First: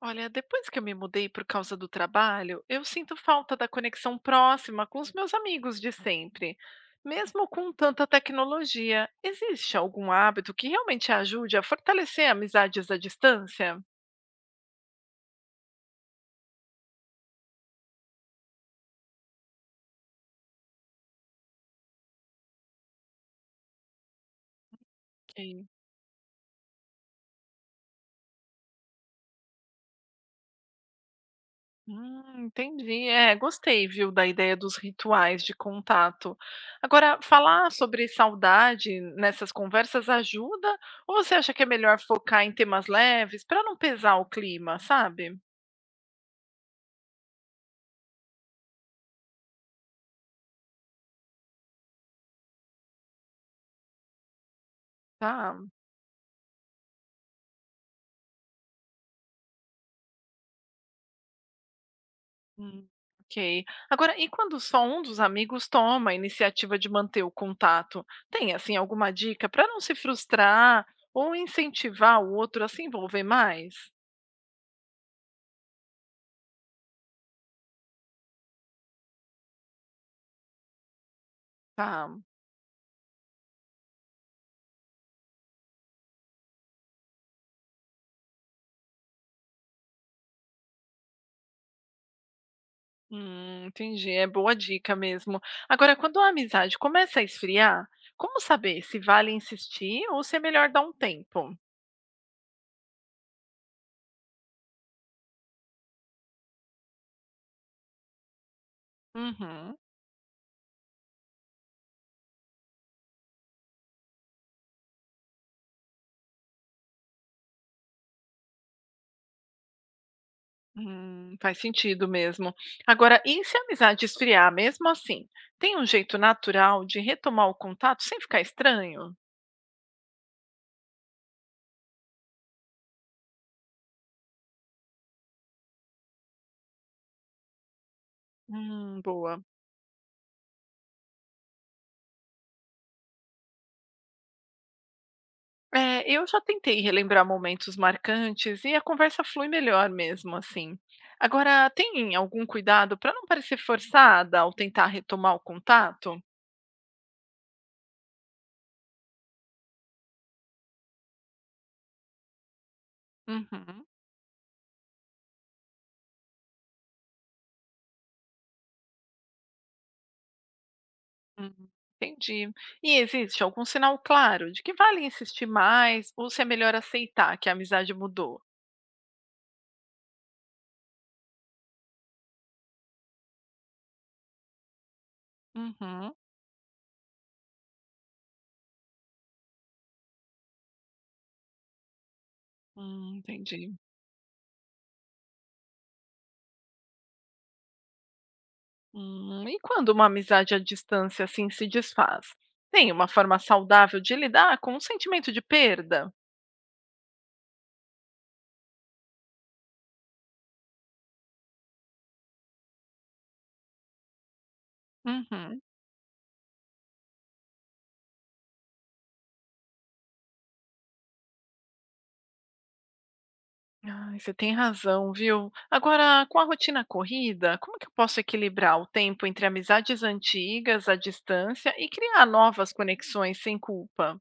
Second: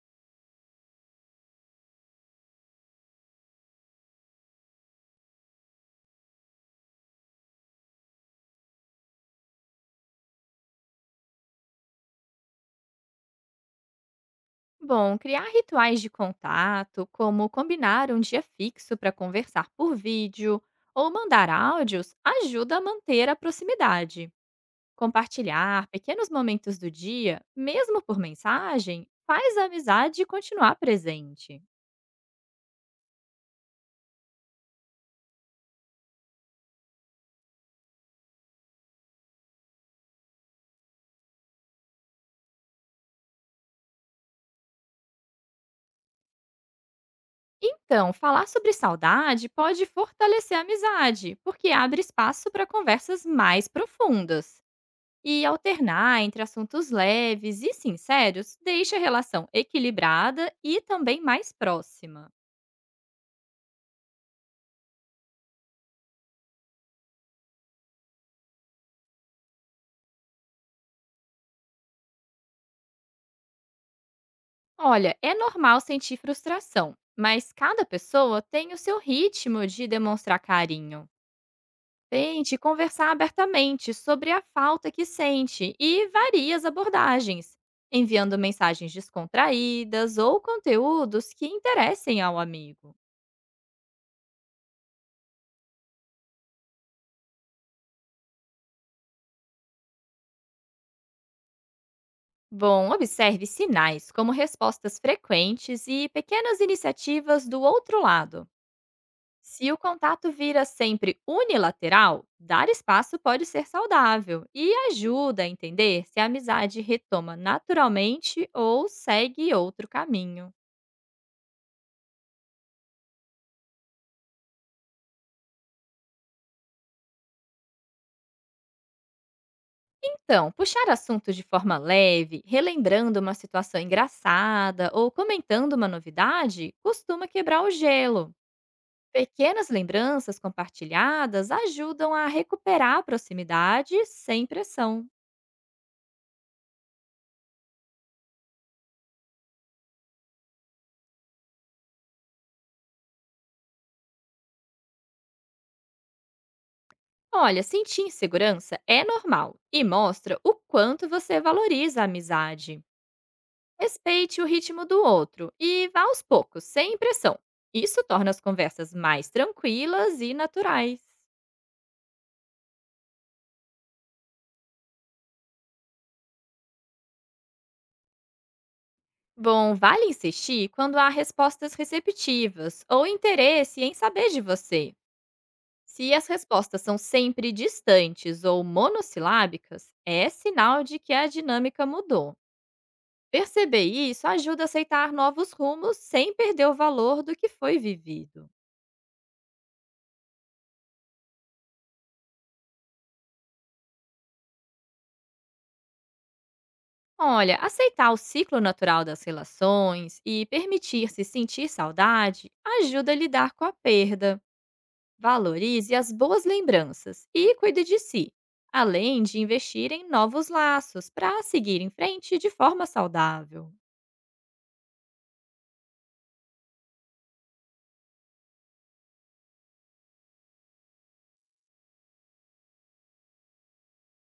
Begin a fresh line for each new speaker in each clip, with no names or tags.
Olha, depois que eu me mudei por causa do trabalho, eu sinto falta da conexão próxima com os meus amigos de sempre. Mesmo com tanta tecnologia, existe algum hábito que realmente ajude a fortalecer amizades à distância?
Bom, criar rituais de contato, como combinar um dia fixo para conversar por vídeo ou mandar áudios, ajuda a manter a proximidade.
Ok.
Compartilhar pequenos momentos do dia, mesmo por mensagem, faz a amizade continuar presente.
Entendi. É, gostei, viu, da ideia dos rituais de contato. Agora, falar sobre saudade nessas conversas ajuda? Ou você acha que é melhor focar em temas leves para não pesar o clima, sabe?
Então, falar sobre saudade pode fortalecer a amizade, porque abre espaço para conversas mais profundas. E
Tá.
alternar entre assuntos leves e sinceros deixa a relação equilibrada e também mais próxima.
Hum, ok. Agora, e quando só um dos amigos toma a iniciativa de manter o contato? Tem, assim, alguma dica para não se frustrar ou incentivar o outro a se envolver mais?
Olha, é normal sentir frustração, mas cada pessoa tem o seu ritmo de demonstrar carinho.
Tá.
Tente conversar abertamente sobre a falta que sente e varie as abordagens, enviando mensagens descontraídas ou conteúdos que interessem ao amigo.
Entendi. É boa dica mesmo. Agora, quando a amizade começa a esfriar, como saber se vale insistir ou se é melhor dar um tempo?
Bom, observe sinais como respostas frequentes e pequenas iniciativas do outro lado. Se
Uhum.
o contato vira sempre unilateral, dar espaço pode ser saudável e ajuda a entender se a amizade retoma naturalmente ou segue outro caminho.
Faz sentido mesmo. Agora, e se a amizade esfriar mesmo assim? Tem um jeito natural de retomar o contato sem ficar estranho?
Então, puxar assuntos de forma leve, relembrando uma situação engraçada ou comentando uma novidade, costuma quebrar o gelo.
Boa.
Pequenas lembranças compartilhadas ajudam a recuperar a proximidade sem pressão.
É, eu já tentei relembrar momentos marcantes e a conversa flui melhor mesmo assim. Agora, tem algum cuidado para não parecer forçada ao tentar retomar o contato?
Olha, sentir insegurança é normal e mostra o quanto você valoriza a amizade.
Uhum.
Respeite o ritmo do outro e vá aos poucos, sem pressão. Isso torna as conversas mais tranquilas e naturais.
hum, Entendi. E existe algum sinal claro de que vale insistir mais ou se é melhor aceitar que a amizade mudou?
Bom, vale insistir quando há respostas receptivas ou interesse em saber de você.
Uhum.
Se as respostas são sempre distantes ou monossilábicas, é sinal de que a dinâmica mudou.
Entendi.
Perceber isso ajuda a aceitar novos rumos sem perder o valor do que foi vivido.
E quando uma amizade à distância assim se desfaz, tem uma forma saudável de lidar com o sentimento de perda?
Olha, aceitar o ciclo natural das relações e permitir-se sentir saudade ajuda a lidar com a perda.
Uhum.
Valorize as boas lembranças e cuide de si, além de investir em novos laços para seguir em frente de forma saudável.
Ai, você tem razão, viu? Agora, com a rotina corrida, como que eu posso equilibrar o tempo entre amizades antigas, à distância e criar novas conexões sem culpa?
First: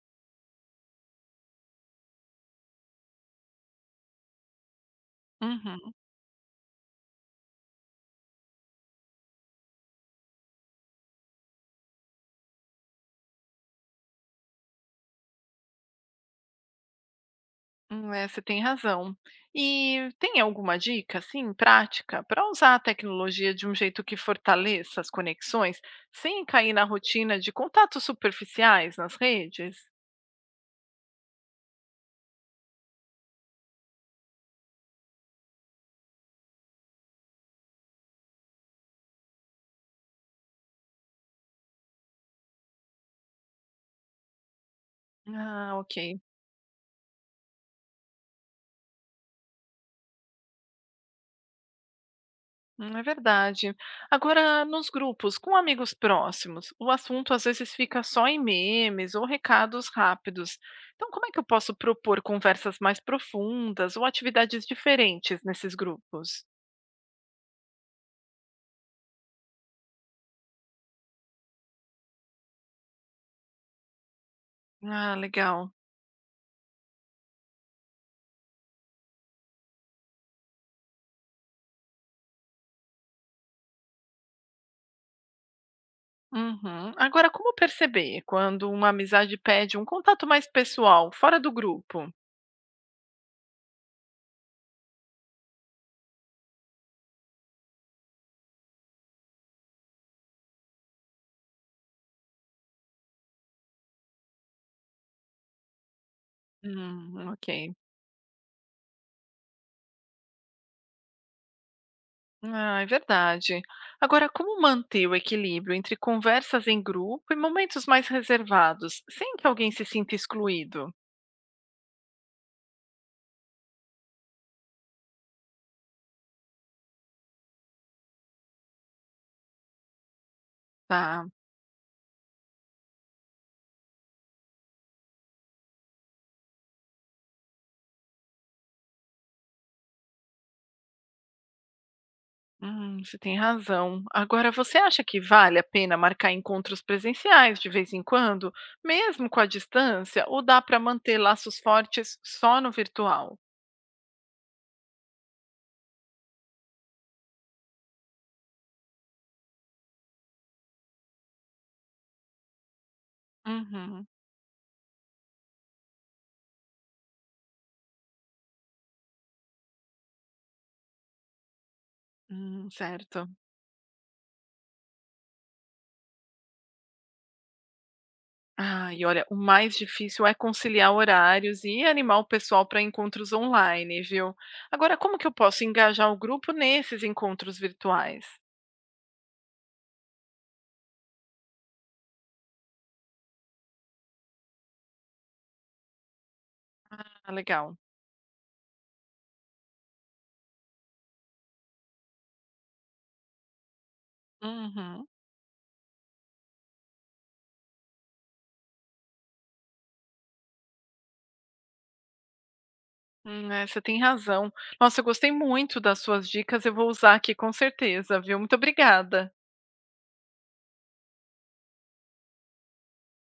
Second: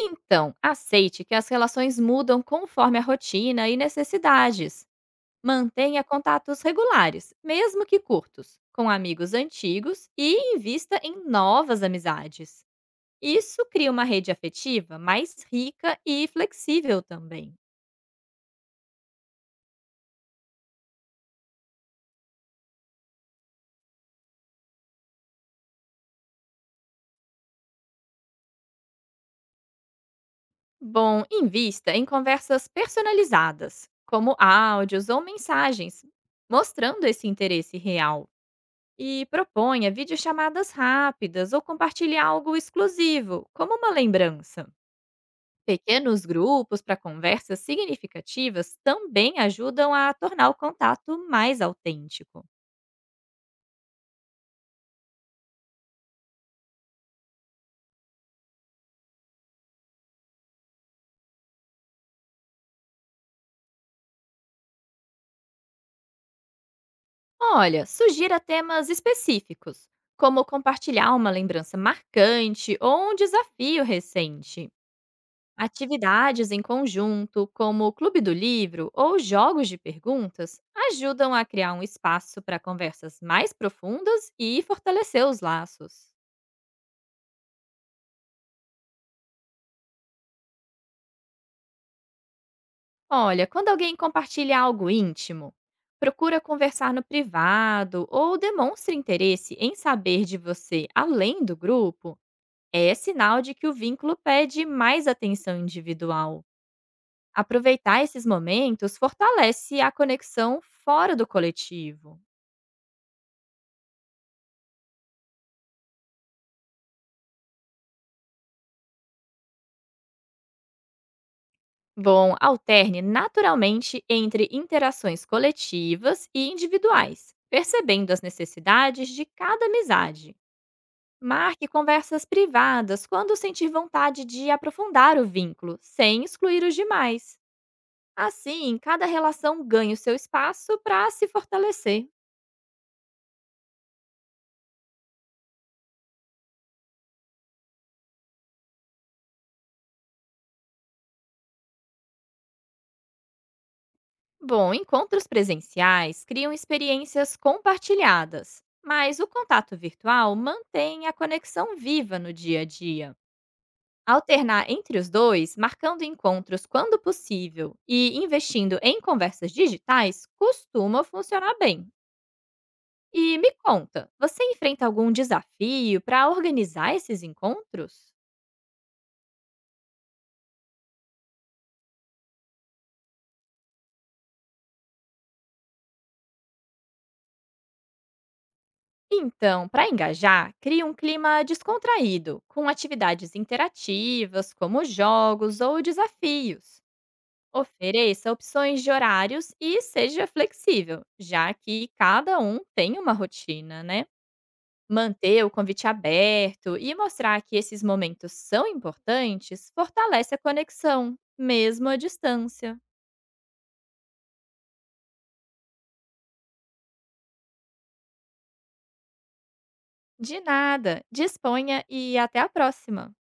Então, aceite que as relações mudam conforme a rotina e necessidades.
Uhum.
Mantenha contatos regulares, mesmo que curtos, com amigos antigos e invista em novas amizades. Isso cria uma rede afetiva mais rica e flexível também.
É, você tem razão. E tem alguma dica, assim, prática, para usar a tecnologia de um jeito que fortaleça as conexões, sem cair na rotina de contatos superficiais nas redes?
Bom, invista em conversas personalizadas, como áudios ou mensagens, mostrando esse interesse real. E proponha videochamadas rápidas ou compartilhe algo exclusivo, como uma lembrança.
Ah, ok.
Pequenos grupos para conversas significativas também ajudam a tornar o contato mais autêntico.
É verdade. Agora, nos grupos, com amigos próximos, o assunto às vezes fica só em memes ou recados rápidos. Então, como é que eu posso propor conversas mais profundas ou atividades diferentes nesses grupos?
Olha, sugira temas específicos, como compartilhar uma lembrança marcante ou um desafio recente.
Ah, legal.
Atividades em conjunto, como o Clube do Livro ou jogos de perguntas, ajudam a criar um espaço para conversas mais profundas e fortalecer os laços.
Uhum. Agora, como perceber quando uma amizade pede um contato mais pessoal, fora do grupo?
Olha, quando alguém compartilha algo íntimo, procura conversar no privado ou demonstra interesse em saber de você além do grupo, é sinal de que o vínculo pede mais atenção individual.
Ok.
Aproveitar esses momentos fortalece a conexão fora do coletivo.
Ah, é verdade. Agora, como manter o equilíbrio entre conversas em grupo e momentos mais reservados, sem que alguém se sinta excluído?
Bom, alterne naturalmente entre interações coletivas e individuais, percebendo as necessidades de cada amizade.
Tá.
Marque conversas privadas quando sentir vontade de aprofundar o vínculo, sem excluir os demais. Assim, cada relação ganha o seu espaço para se fortalecer.
Você tem razão. Agora, você acha que vale a pena marcar encontros presenciais de vez em quando, mesmo com a distância, ou dá para manter laços fortes só no virtual?
Bom, encontros presenciais criam experiências compartilhadas, mas o contato virtual mantém a conexão viva no dia a dia.
Uhum.
Alternar entre os dois, marcando encontros quando possível e investindo em conversas digitais, costuma funcionar bem.
Certo.
E me conta, você enfrenta algum desafio para organizar esses encontros?
Ah, e olha, o mais difícil é conciliar horários e animar o pessoal para encontros online, viu? Agora, como que eu posso engajar o grupo nesses encontros virtuais?
Então, para engajar, crie um clima descontraído, com atividades interativas, como jogos ou desafios.
Ah, legal.
Ofereça opções de horários e seja flexível, já que cada um tem uma rotina, né?
Uhum.
Manter o convite aberto e mostrar que esses momentos são importantes fortalece a conexão, mesmo à distância.
É, você tem razão. Nossa, eu gostei muito das suas dicas. Eu vou usar aqui com certeza, viu? Muito obrigada.
De nada, disponha e até a próxima!